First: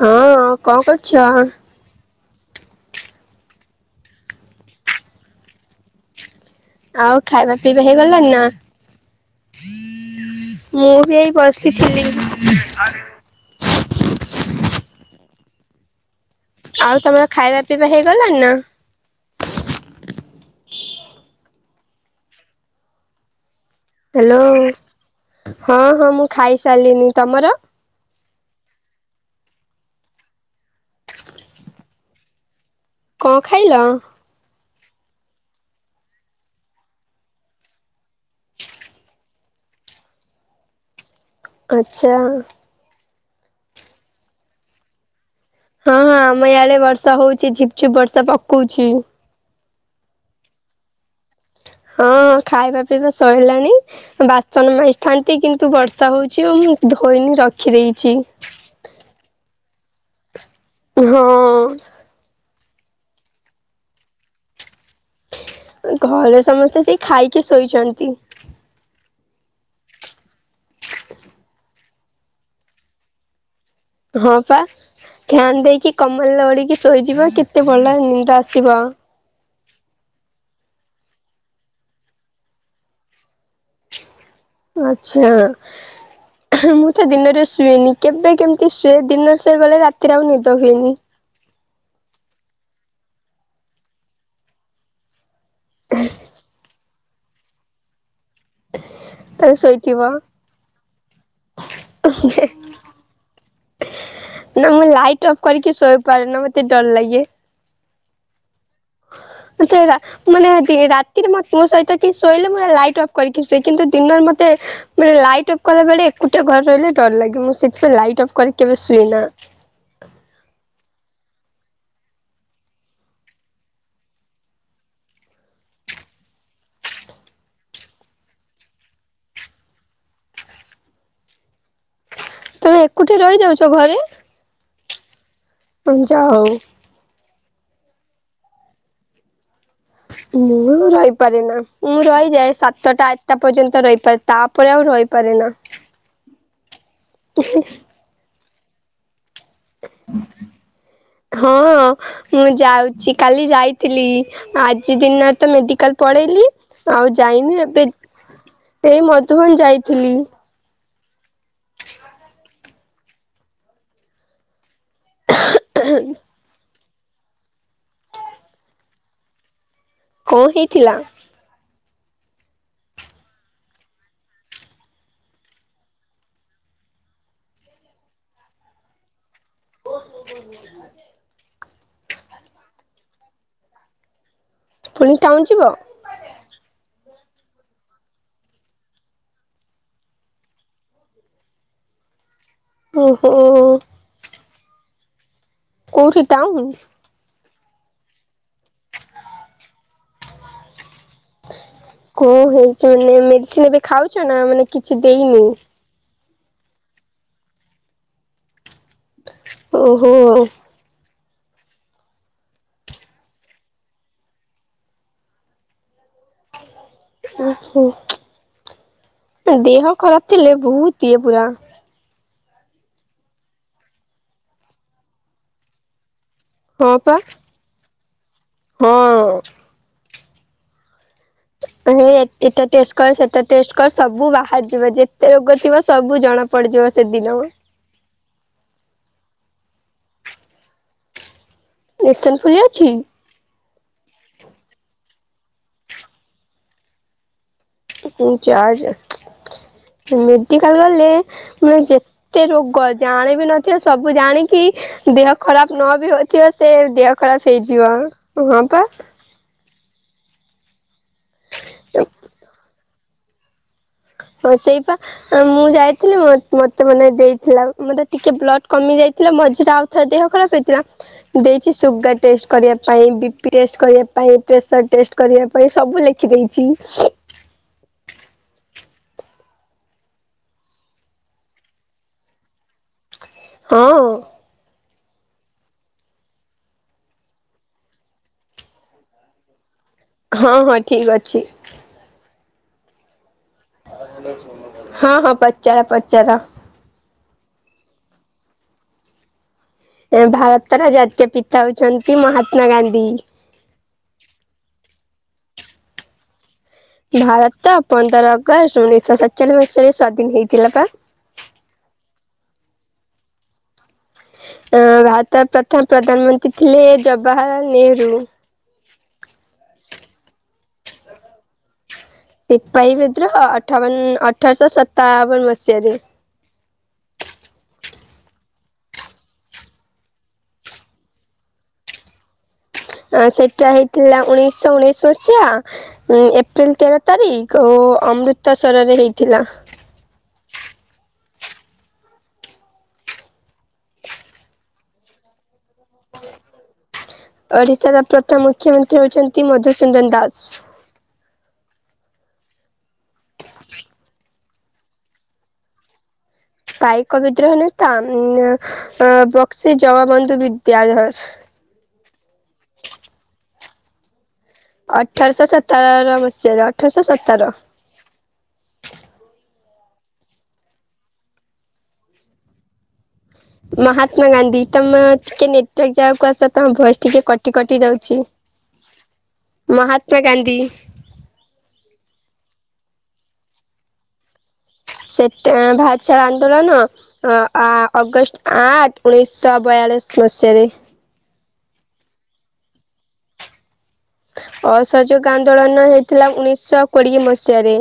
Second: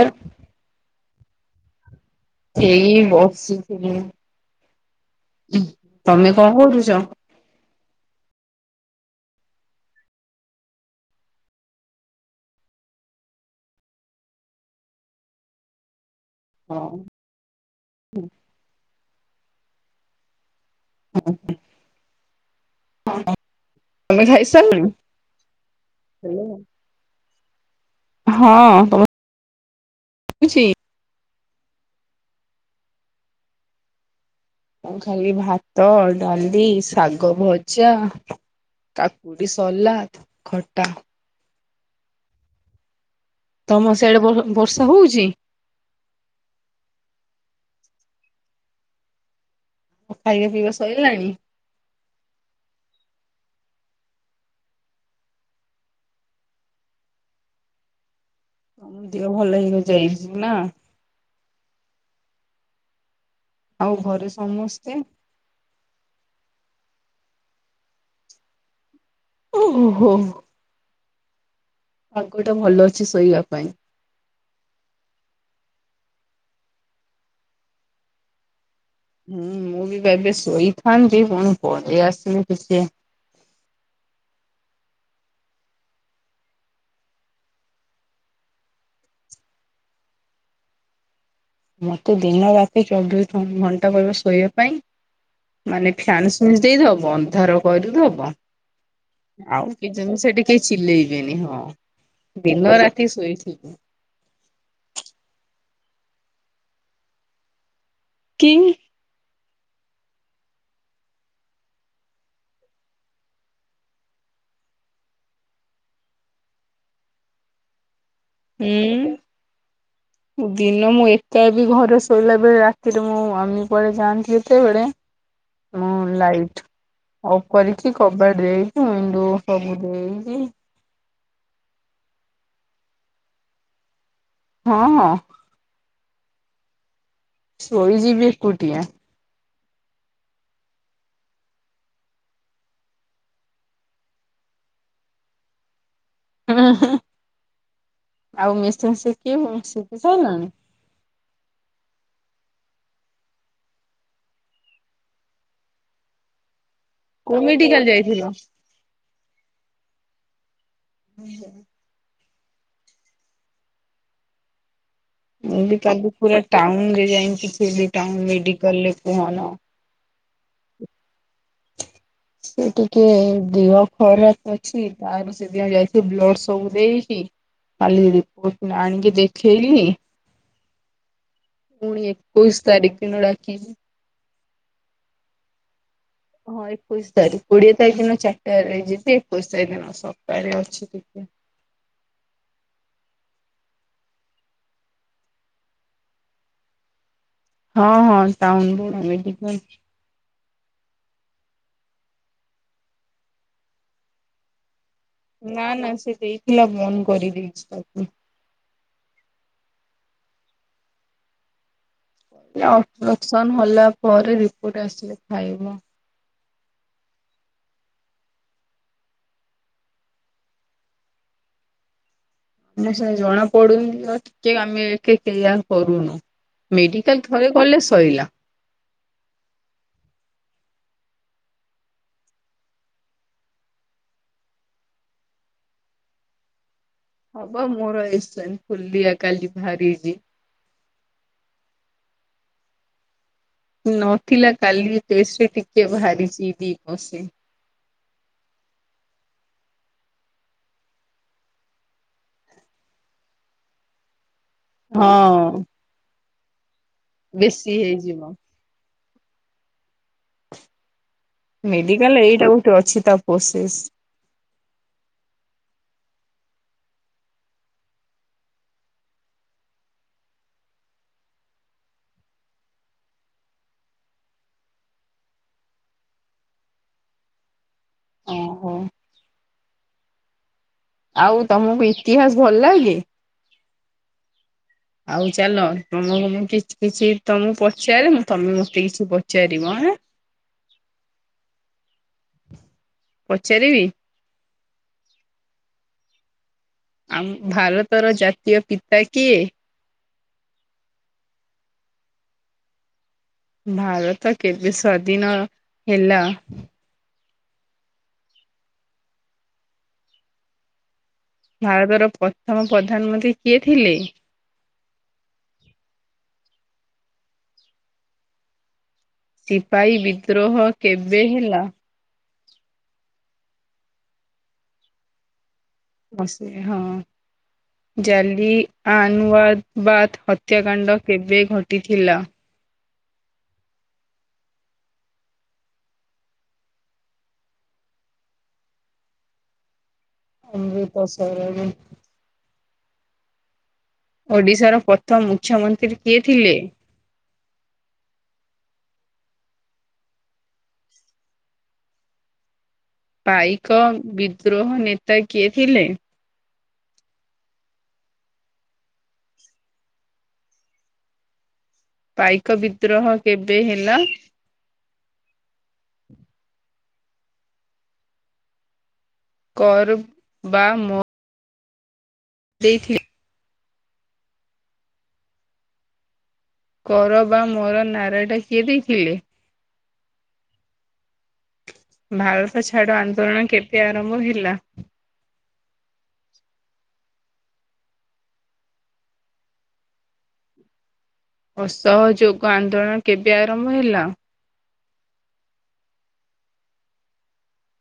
ହଁ କଣ କରୁଚ? ଏଇ ବସିଥିଲି, ତମେ କଣ କରୁଚ? ଆଉ ଖାଇବା ପିଇବା ହେଇଗଲଣିି ନା? ମୁଁ ବି ଏଇ ବସିଥିଲି। ଆଉ ତମର ଖାଇବା ପିଇବା ହେଇଗଲାଣି ନା? [unintelligible] ହାଲୋ, ଖାଇସାରିଲଣି? ହଁ ହଁ ମୁଁ ଖାଇସାଲିନି ତମର ହଁ ଅ ଶୁଭୁଚି? କଣ ଖାଇଲ? କଁ ଖାଇଲି ଭାତ, ଡାଲି, ଶାଗ ଭଜା। କାକୁଡି ସଲାଡ଼, ଖଟା। ଆଛା। ତମ ସିଆଡେ ଵ ବର୍ଷା ହଉଛି? ହଁ ହଁ ଆମ ୟାଡେ ବର୍ଷା ହଉଛି ଝିପ୍ ଝୁପ୍ ବର୍ଷା ପକଉଛି। ଉ ଖାଇବା ପିଇବା ସରିଲାଣି? ହଁ ଖାଇବା ପିଇବା ସଇଲାଣି। ବାସନ ମାଜିଥାନ୍ତି କିନ୍ତୁ ବର୍ଷା ହଉଛି ମୁଁ ଧୋଇନି ରଖି ଦେଇଛି। ଏମିତି କା ଭଲ [unintelligible] ନା। ହଁ। ଆଉ ଘରେ ସମସ୍ତେ। ଘରେ ସମସ୍ତେ ସେ ଖାଇକି ଶୋଇଛନ୍ତି। ଓ ହୋ ହୋ। [unintelligible] ପାଗଟା ଭଲ ଅଛି ଶୋଇବା ପାଇଁ। ହଁ ପା ଫ୍ୟାନ ଦେଇକି କମଲ [unintelligible] ଶୋଇଚି ବା, କେତେ ଭଲ ନିଦ ଆସିବ। ହୁଁ ମୁଁ ବି ଏବେ ଶୋଇଥାନ୍ତି ପୁଣି ପେଇ ଆସନି ଟିକେ। ଆଛା। ମୁଁ ତ ଦିନରେ ଶୁଏନି, କେବେ କେମିତି ଶୁଏ ଦିନରେ ଶୋଇଗଲେ ରାତିରେ ଆଉ ନିଦ ହୁଏନି। ମୋତେ ଦିନ ରାତି ଚବିଶ ଘଣ୍ଟା କହିବ ଶୋଇବା ପାଇଁ ମାନେ ଫ୍ୟାନ୍ ସୁଇଚ ଦେଇଦବ, ଅନ୍ଧାର କରିଦବ ତମେ ଆଉ ଶୋଇଥିବ କିଚେନ ସେଥି କେହି ଚିଲେଇବେନି, ହଁ [unintelligible] ଦିନ ରାତି ଶୋଇଥିବି। ନା ମୁଁ ଲାଇଟ୍ ଅଫ୍ କରିକି ଶୋଇପାରେ ନା ମତେ ଡର ଲାଗେ। କିଂ ମୋତେ ରା ମାନେ ଦି ରାତିରେ ମ ମୋ ସହିତ କିଏ ଶୋଇଲେ ମୁଁ ଲାଇଟ୍ ଅଫ୍ କରିକି ସୁଏ କିନ୍ତୁ ଦିନରେ ମତେ ମାନେ ଲାଇଟ୍ ଅଫ୍ କଲା ବେଳେ ଏକୁଟିଆ ଘରେ ରହିଲେ ଡର ଲାଗେ। ମୁଁ ସେଥିପାଇଁ ଲାଇଟ୍ ଅଫ୍ କରି କେବେ ଶୁଏ ନା। ହୁଁ ଦିନ ମୁଁ ଏକାବି ଘରେ ଶୋଇଲା ବେଳେ ରାତିରେ ମୁଁ ମମି ପଳେଇ ଥାଆନ୍ତି ଯେତେବେଳେ ମୁଁ ଲାଇଟ୍ ଅଫ୍ କରିକି କବାଟ ଦେଇକି ଉଇଣ୍ଡୋ ସବୁ ଦେଇକି ତମେ ଏକୁଟିଆ ରହିଯାଉଛ ଘରେ? ହଁ, ହଁ। ଯା ହଉ। ଶୋଇଯିବି ଏକୁଟିଆ। ମୁଁ ରହିପାରେ ନା, ମୁଁ ରହିଯାଏ ସାତଟା ଆଠଟା ପର୍ଯ୍ୟନ୍ତ ରହିପାର ତାପରେ ଆଉ ରହିପାରେ ନା। ଆଉ ମେସିନ୍ ଶିଖି ଶିଖି ସାଇଲଣି? ହଁ। ମୁଁ ଯାଉଚି କାଲି ଯାଇଥିଲି ଆଜି ଦିନରେ ତ ମେଡିକାଲ ପଳେଇଲି। ଆଉ କୋଉ ଯାଇନି ଏବେ ମେଡିକାଲ ଯାଇଥିଲ? ଏଇ ମଧୁବନ ଯାଇଥିଲି। ହୁଁ, ହୁଁ। ଦେ ମୁଁ ବି କାଲି ପୁରା ଟାଉନରେ ଯାଇକି ଥିଲି, ଟାଉନ୍ ମେଡିକାଲରେ କୁହନା! କଁ ହେଇଥିଲା? ସେ ଟିକେ ଦେହ ଖରାପ ଅଛି ତାର ସେଦିନ ଯାଇଥଲି ବ୍ଲଡ ସବୁ ଦେଇକି କାଲି ରିପୋର୍ଟ ଆଣିକି ଦେଖ ଖେଇଲି ପୁଣି ଏକୋଇଶ ତାରିଖ ଦିନ ଡାକିଛି। ପୁଣି ଟାଉନ୍ ଯିବ? ହଁ ଏକୋଇଶ ତାରିଖ କୋଡିଏ ତାରିଖ ଦିନ ଚାରିଟ ଯିବି ଏକୋଇଶ ତାରିଖ ଦିନ ସପ୍ତାହରେ ଅଛି ଟିକେ। ଓହୋ। କୋଉଠି ଟାଉନ୍। ହଁ ହଁଉିକ [unintelligible] କଣ ହେଇଛି ନା ନିଯେ ଏବେ ଖାଉଛ ନା ମାନେ କିଛି ଦେଇନି ନା ନା ସେ ଦେଇଥିଲା ବନ୍ଦ କରିଦେଇଛି ଓହୋ ଓପରେସନ୍ ହଲା ପରେ ରିପୋର୍ଟ ଆସିଲେ ଖାଇବ ଉଁ ହୁଁ ଦେହ ଖରାପ ଥିଲେ ବହୁତ ଇଏ ପୁରା ମାନେ ସେ ଜୋଣା ପଡୁନି ଟିକେ ଆମେ ଏଠି କ୍ରିୟା କରୁନୁ ହଁ ପା ମେଡିକାଲ ଥରେ ଗଲେ ସଇିଲ ହଁ ଏହେ ଏଟା ଟେଷ୍ଟ କର ସେଟା ଟେଷ୍ଟ କର ସବୁ ବାହାରି ଯିବ ଯେତେ ରୋଗ ଥିବ ସବୁ ଜଣା ପଡିଯିବ ସେଦିନ ହବ ମୋର ଏସ ଫୁଲିଆ କାଲି ବାହାରିଛି ଏସନ ଫୁଲି ଅଛି ନଥିଲା କାଲି ଟେଷ୍ଟରେ ଟିକେ ବାହାରିଛି ଦି ବସି। [inaudible] ଞ୍ଚଜ ମେଡିକାଲ ଗଲେ [unintelligible] ମୋ ଯେତେ ରୋଗ ଜାଣିବି ନଥିବେ ସବୁ ଜାଣିକି ଦେହ ହଁ। ଖରାପ ନ ବି ହଉଥିବ ସେ ଦେହ ଖରାପ ହେଇଯିବ ହଁ ପା ମେଡିକାଲ ଏଇଟା ଗୋଟେ ଅଛି ତା ପ୍ରୋସେସ୍ ହଁ! ସେଇପା ମୁଁ ଯାଇଥିଲି ମତେ ମାନେ ଦେଇଥିଲା ମତେ ଟିକେ ବ୍ଲଡ କମି ଯାଇଥିଲା ମଝିରେ ଆଉ ତା ଦେହ ଖରାପ ହେଇଥିଲା ଦେଇଛି ସୁଗାର ଟେଷ୍ଟ କରିବା ପାଇଁ ବିପି ଟେଷ୍ଟ କରିବା ପାଇଁ ପ୍ରେସର ଟେଷ୍ଟ କରିବା ପାଇଁ ସବୁ ଲେଖି ଦେଇେଇଛି ଓହୋ ଆଉ ତମକୁ ଇତିହାସ ଭଲ୍ ଲାଗେ? ହଁ! ଆଉ ଚାଲ ତମକୁ ମୁଁ କିଛି, କିଛି ତମକୁ ପଚାରେ ତମେ ମତେ କିଛି ପଚାରିବ ଆଁ ହଁ! ହଁ! ଠିକ ଅଛି। ପଚାରିବି? [inaudible] ହଁ! ହଁ! ପଚାର ପଚାର। ଆମ ଭାରତର ଜାତୀୟ ପିତା କିଏ? ଏ ଭାରତର ଜାତୀୟ ପିତା ହେଉଛନ୍ତି ମହାତ୍ମା ଗାନ୍ଧୀ ଭାରତ କେବେ ସ୍ୱାଦିନ ହେଲା? ଭାରତ ପନ୍ଦର ଅଗଷ୍ଟ ଉଣେଇଶହ୍ ସତ୍୍ଚଚାଳିସ୍ ମସିହାରେ ସ୍ଵାଧୀନ ହେଇଥିଲା ବା। ଭାରତର ପ୍ରଥମ ପ୍ରଧାନମନ୍ତ୍ରୀ କିଏ ଥିଲେ? ହୁଁ ଭାର୍ତ ପ୍ରଥମ ପ୍ରଧାନମନ୍ତ୍ରୀ ଥିଲେ ଜବାହାର ନେହେରୁ ସିପାହୀ ବିଦ୍ରୋହ କେବେ ହେଲା? ସିପାହୀ ବିଦ୍ରୋହ୍ ଅଠାବନ ଅଠରଶହ ସତାବନ ମସିହାରେ। ବସି [inaudible] ହଁ! ଜାଲି ଆ ଆନ୍ୱବାଦ୍ ହତ୍ୟାକାଣ୍ଡ କେବେ ଘଟିଥିଲା? ଆଁ ସେଟା ହେଇଥିଲା ଉଣେଇଶ ଉଣେଇଶି ମସିହା ଉଁ ଏପ୍ରିଲ ତେର ତାରିଖ ଓ ଅମୃତସରରେ ହେଇଥିଲା। ଅମୃତସରରେ ଓଡିଶାର ପ୍ରଥମ ମୁଖ୍ୟମନ୍ତ୍ରୀ କିଏ ଥିଲେ? ଓଡ଼ିଶାର ପ୍ରଥମ ମୁଖ୍ୟମନ୍ତ୍ରୀ ହଉଛନ୍ତି ମଧୁସୁନ୍ଦନ ଦାସ। ପାଇକ ବିଦ୍ରୋହ୍ ନେତା କିଏ ଥିଲେ? ପାଇକ ବିଦ୍ରୋହ ନେତା ଉଁ ଅଁ ବକ୍ସି ଜଗବନ୍ଧୁ ବିଦ୍ୟାଧର। ପାଇକ ବିଦ୍ରୋହ କେବେ ହେଲା? ଅଠରଶହ ସତର ମସିହାରେ ଅଠରଶହ ସତର। କରୁ ବା ମ ଦେଇଥି ମହାତ୍ମା ଗାନ୍ଧୀ ତମ କେ ନେଟ୍ର ଜାହା କୁ ଆସତ। ତମ ଭୟେସ କର ଟିକେ ବା କଟି ମୋର କଟି ଯାଉଛି, ନାରାଟା କିଏ ଦେଇଥିଲେ? ମହାତ୍ମା ଗାନ୍ଧୀ। ଭାରତ ଛାଡ ଆନ୍ଦୋଳନ କେବେ ଆରମ୍ଭ ହେଲା? ସେ ତେ ଭାରତ ଛାଡ ଆନ୍ଦୋଳନ। ହଁ ଆଁ ଅଗଷ୍ଟ ଆଠଂ ଉଣେଇଶହ ବୟାଳିଶ ମସିହାରେ। ଅସହଯୋଗ ଆନ୍ଦୋଳନ କେବେ ଆରମ୍ଭ ହେଲା? ଅସଯୋଗ ଆନ୍ଦୋଳନ ହେଇଥିଲା ଉଣେଇଶହ କୋଡିଏ ମସିହାରେ।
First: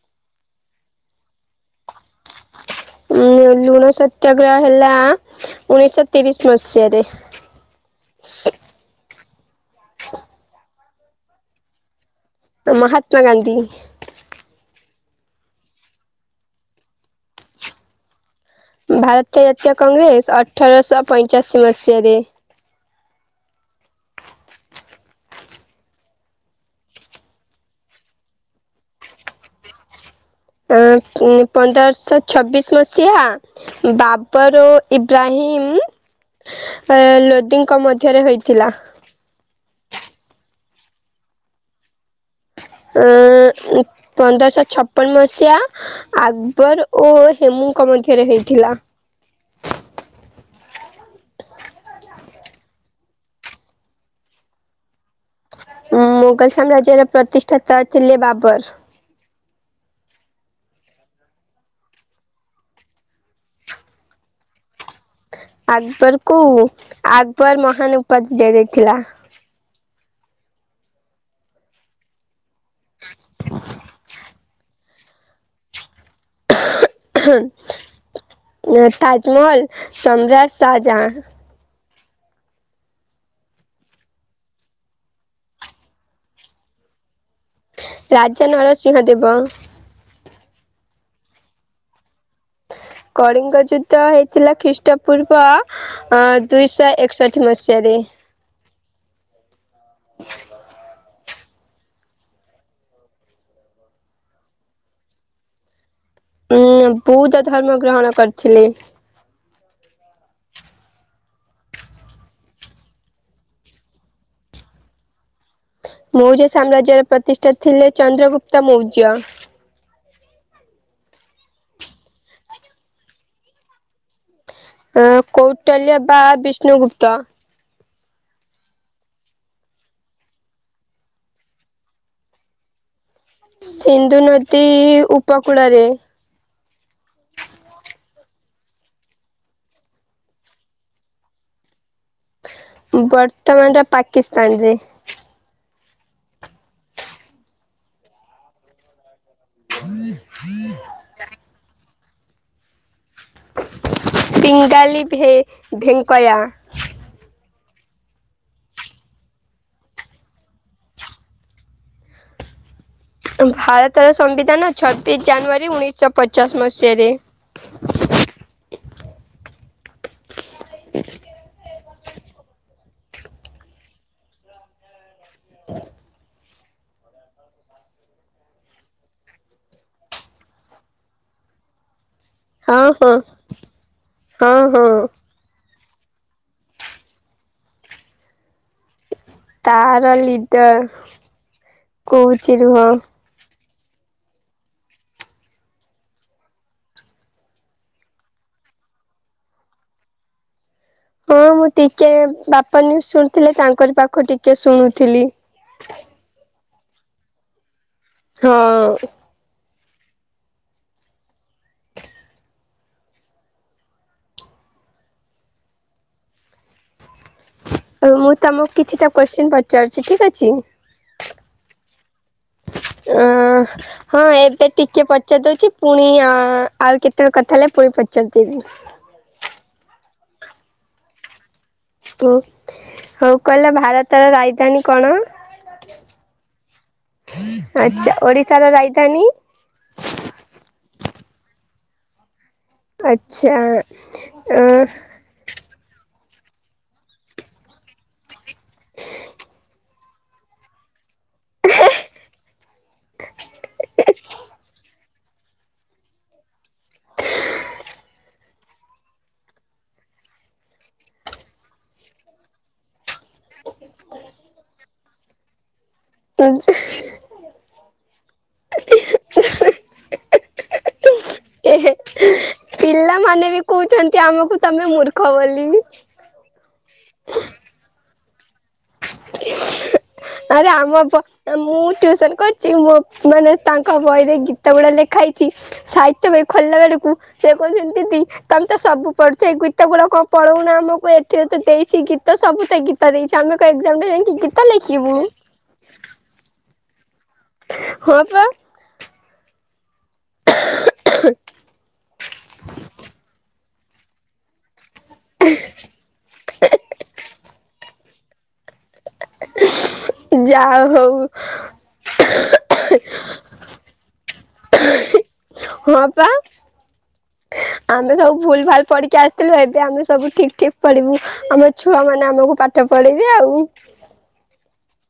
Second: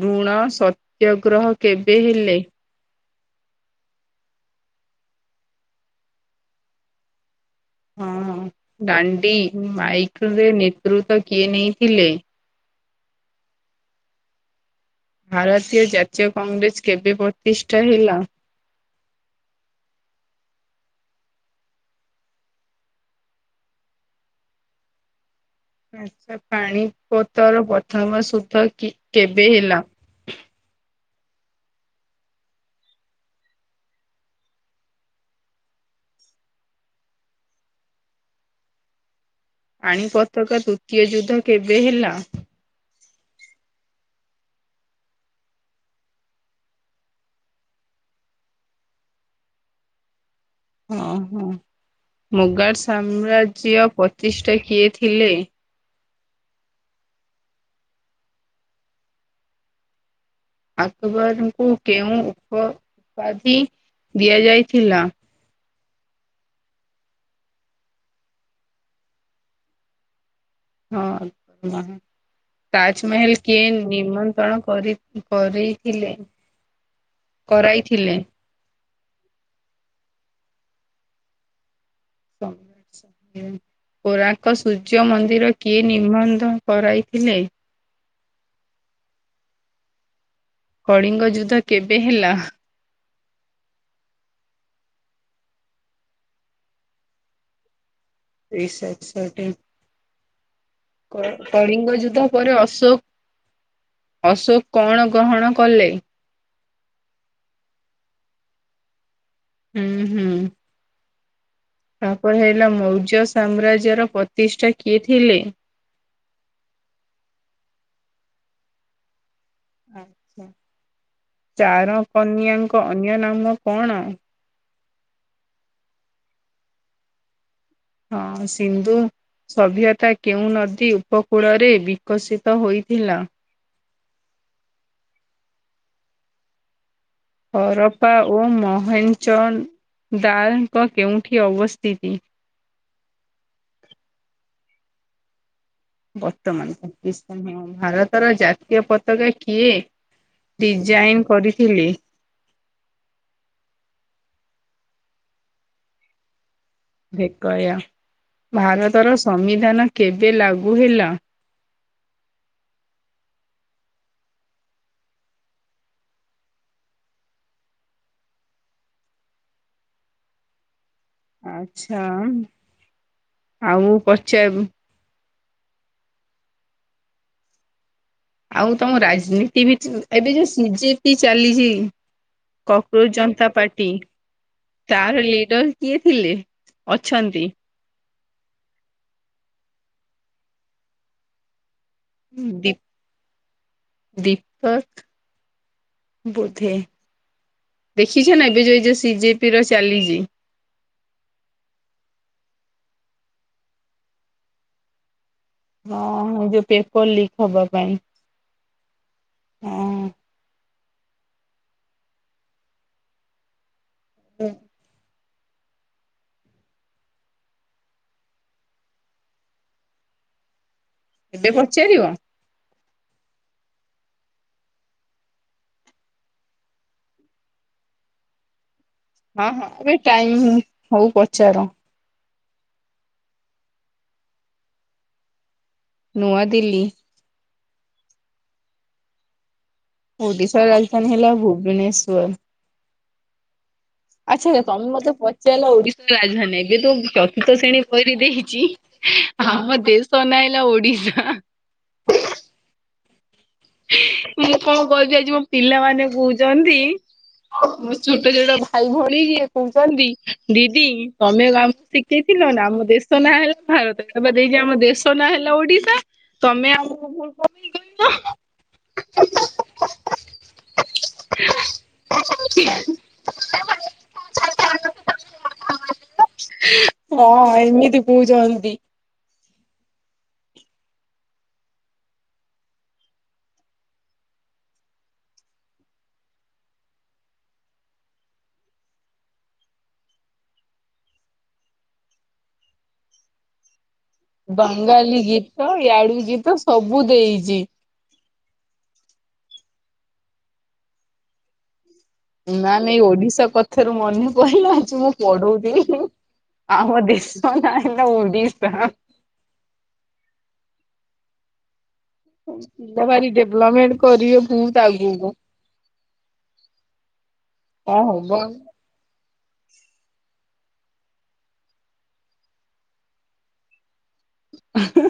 ବୃଣ ସତ୍ୟଗ୍ରହ କେବେ ହେଲେ? ଉଁ ଲୁଣ ସତ୍ୟାଗ୍ରହ ହେଲା ଉଣେଇଶଶହ ତିରିଶ ମସିହାରେ। ହଁ ଦାଣ୍ଡି ମାଇକ୍ରେରେ ନେତୃତ୍ୱ କିଏ ନେଇଥିଲେ? ତ ମହାତ୍ମା ଗାନ୍ଧୀ। ଭାରତୀୟ ଜାତୀୟ କଂଗ୍ରେସ କେବେ ପ୍ରତିଷ୍ଠା ହେଲା? ଭାରତୀୟ ଜାତୀୟ କଂଗ୍ରେସ ଅଠରଶହ ପଇଁଚାଅଶୀ ମସିହାରେ। ଆଚ୍ଛା ପାନିପଥର ପ୍ରଥମ ସୂତ କି କେବେ ହେଲା? ଅ ଉଁ ପନ୍ଦର ଶହ ଛବିଶି ମସିହା ବାବରୋ ଇବ୍ରାହିମ୍ ଏ ଲୋଦିଙ୍କ ମଧ୍ୟରେ ହୋଇଥିଲା। ପାଣି ପତକା ତୃତୀୟ ଯୁଦ୍ଧ କେବେ ହେଲା? ଅଁ ଉଁ ଅପନ୍ଦରଶହ ଛପନ ମସିହା ଆକବର ଓ ହେମୁଙ୍କ ମଧ୍ୟରେ ହେଇଥିଲା। ଓହୋ ମୁଗାର ସାମ୍ରାଜ୍ୟ ପ୍ରଚିଷ୍ଟା କିଏ ଥିଲେ? ମୋଗାଲ ସାମ୍ରାଜ୍ୟର ପ୍ରତିଷ୍ଠାତା ଥିଲେ ବାବର। ଆକବରଙ୍କୁ କେଉଁ ଉପ ଉପାଧି ଦିଆଯାଇଥିଲା? ଆକବର କୁ ଆକବର ମହାନ ଉପାଧି ଦିଆଯାଇଥିଲା। ହଁ ହଁ ତାଜମେହେଲ କିଏ ନିମନ୍ତ୍ରଣ କରି ପରେଇଥିଲେ। ଉଁ ତାଜମହଲ ସମ୍ରାଜ ସାହା ଯାହା [unintelligible] କୋରାଙ୍କ ସୂର୍ଯ୍ୟ ମନ୍ଦିର କିଏ ନିର୍ବନ୍ଧ କରାଇଥିଲେ? ରାଜା ନରସିଂହଦେବ। କଳିଙ୍ଗ ଯୁଦ୍ଧ କେବେ ହେଲା? କଳିଙ୍ଗ ଯୁଦ୍ଧ ହେଇଥିଲା ଖ୍ରୀଷ୍ଟ ପୂର୍ବ ଅ ଦୁଇଶହ ଏକଷଠି ମସିହାରେ। ଏ ସ ସଟିମ। [inaudible] କ କଳିଙ୍ଗ ଯୁଦ୍ଧ ପରେ ଅଶୋକ ଅଶୋକ କଣ ଗ୍ରହଣ କଲେ? ଉଁ ବୌଦ୍ଧ ଧର୍ମ ଗ୍ରହଣ କରିଥିଲେ। ଉଁ ହୁଁ। ତାପରେ ହେଲା ମୌର୍ଯ୍ୟ ସାମ୍ରାଜ୍ୟର ପ୍ରତିଷ୍ଠା କିଏ ଥିଲେ? ମୌର୍ଯ୍ୟ ସାମ୍ରାଜ୍ୟର ପ୍ରତିଷ୍ଠା ଥିଲେ ଚନ୍ଦ୍ରଗୁପ୍ତ ମୌର୍ଯ୍ୟ। ଆଛା ଚାରକନ୍ୟାଙ୍କ ଅନ୍ୟ ନାମ କଣ? ଅ କୌଟଲ୍ୟ ବା ବିଷ୍ଣୁଗୁପ୍ତ ହଁ ସିନ୍ଦୁ ସଭ୍ୟତା କେଉଁ ନଦୀ ଉପକୂଳରେ ବିକଶିତ ହୋଇଥିଲା। ସିନ୍ଧୁ ନଦୀ ଉପକୂଳରେ। ହରପା ଓ ମହେଚ ଦାଲଙ୍କ କେଉଁଠି ଅବସ୍ଥିତି? ବର୍ତ୍ତମାନର ଟା ପାକିସ୍ତାନ ଯେ। ଭାରତର ଜାତୀୟ ପ କା କିଏ ଡିଜାଇନ କରିଥିଲି [unintelligible] ପିଙ୍ଗାଲିୀ ଭେ ଭେଙ୍କାୟ। ଭେକୟା ଭାରତର ସମ୍ବିଧାନ କେବେ ଲାଗୁ ହେଲା।?? ଭାରତର ସମ୍ବିଧାନ ଛତିଶ ଜାନୁଆରୀ ଉଣେଇଶହ ପଚାଶ ମସିହାରେ। ଆଚଛା ଆଉ ମୁଁ ପଚାର [unintelligible] [inaudible] ଆଉ ତମ ରାଜନୀତି ବି ଏବେ ଯୋଉ ସିଜେପି ଚାଲିଛି। ହଁ କକୋ ହଁ ଜନତା ପାର୍ଟି ହଁ ହଁ ତାର ଲିଡର କିଏ ଥିଲେ ଅଛନ୍ତି। ତାହାର ଲିଡର କହୁଛି ରୁହ। ଦୀପକ୍। ବୋଧେ ଦେଖିଛ ନା ଏବେ ଯୋଉ ଯା ସି ଜେ ପି ର ଚାଲିଛି। ହଁ ମୁଁ ଟିକେ ବାପା ନୁ ଶୁଣୁଥିଲେ ତାଙ୍କରିପାଖ ଟିକେ ଶୁଣୁଥିଲି। ହଁ ଯୋଉ ପେପର ଲିକ ହବା ପାଇଁ। ହଁ। ହଁ। ହୁଁ। ଆଉ ମୁଁ ତମକୁ କିଛିଟା କୋଶ୍ଚିନ୍ ପଚାରୁଛି ଠିକ୍ଅଛି। ଏବେ ପଚାରିବ? ଅଁ ହଁ ଏବେ ଟିକେ ପଚାରି ଦଉଛି ପୁଣି ଆଉ କେତେବେଳେକଥା ହେଲେ ପୁଣି ପଚାରିଦବି ହଁ ହଁ ଏବେ ଟାଇମ୍ ହଉ ପଚାର? ଓ ହଉ କହିଲା ଭାରତର ରାଜଧାନୀ କଣ? ନୂଆଦିଲ୍ଲୀ। ଆଛା ଓଡିଶାର ରାଜଧାନୀ? ଓଡ଼ିଶାର ର ରକ। ରାଜ ଆଚ୍ଛା ଆଛା ଅ ମତେ ପଚାରିଲା ଓଡିଶା ରାଜଧାନୀ ଏବେ ତ ଚତୁର୍ଥ ଶ୍ରେଣୀ ପରି ଦେଖିଛି ଆମ ଦେଶ ନା ହେଲା ଓଡିଶା। [unintelligible] ମୁଁ କଣ କହିବି ଆଜି ମୋ ପିଲାମାନେ କହୁଛନ୍ତି ମୋ ଛୋଟ ଛୋଟ ଭାଇ ଭଳି ଯିଏ କହୁଛନ୍ତି ଦିଦି ତମେ କାମକୁ ଶିଖେଇଥିଲ ନା ଆମ ଦେଶ ଦେ ନାଁ ହେଲା ଭାରତ ଏବେ ଦେଇଛି ଆମ ଦେଶ ନାଁ ହେଲା ଓଡିଶା। ତମେ ଆମ ଭଲ କ କଦୁଛ। [unintelligible] ପିଲାମାନେ ବି କହୁଛନ୍ତି ଆମକୁ ତମେ ମୂର୍ଖ ବୋଲି। ହଁ। ଆଇ। ପ ଜାନ୍ତି ଆରେ ଆମ ମୁଁ ଟ୍ୟଉସନ କରିଛି ମୋ ମାନେ ତାଙ୍କ ବହିରେ ଗୀତ ଗୁଡା ଲେଖାଇଛି। ସାହିତ୍ୟ ପାଇଁ ଖୋଲଲା ବେଡକୁ। ସେ କହୁଛନ୍ତି ଦି ତମେ ତ ସବୁ ପଢୁଛ ଏଇ ଗୀତ ଗୁଡା କଣ ପଳଉନ ଆମକୁ ଏଠରୁ ତ ଦେଇଛି ଗୀ ତ ସବୁ ତେ ଗୀତା ଦେଇେ ଆେ କ ଅକ୍କମ୍। ବାଙ୍ଗାଲୀ ଗୀତ ୟାଡୁ ଗୀତ ସବୁ ଦେଇଛି। ହଁ ପା [unintelligible] ନା ନାଇଁ ଓଡିଶା କଥା। ଏଥରୁ ମନେ କହିଲ ଆଜି ମୁଁ ପଢଉଛିି ଆମ ଦେଶ ନାହିଁ। ଦିସ। ଯା ହଉ। ପିଲା ଭାର ଡେଭଲପମେଣ୍ଟ କରିବେ ବହୁତ ଆଗକୁ ହଁ ପା କଣ ଆମେ ହବ ସବୁ ଆଉ। ଭୁଲ ଭଲ ପଢିକି ଆସିୁ ଥିଲୁ ଏବେ ଆମେ ସବୁ ଠିକ ଠିକ ପଳିବୁ ଆମ ଛୁଆ ମାନେ ଆମକୁ ପାଠ ପଢେଇବେି ଆଉ। ହ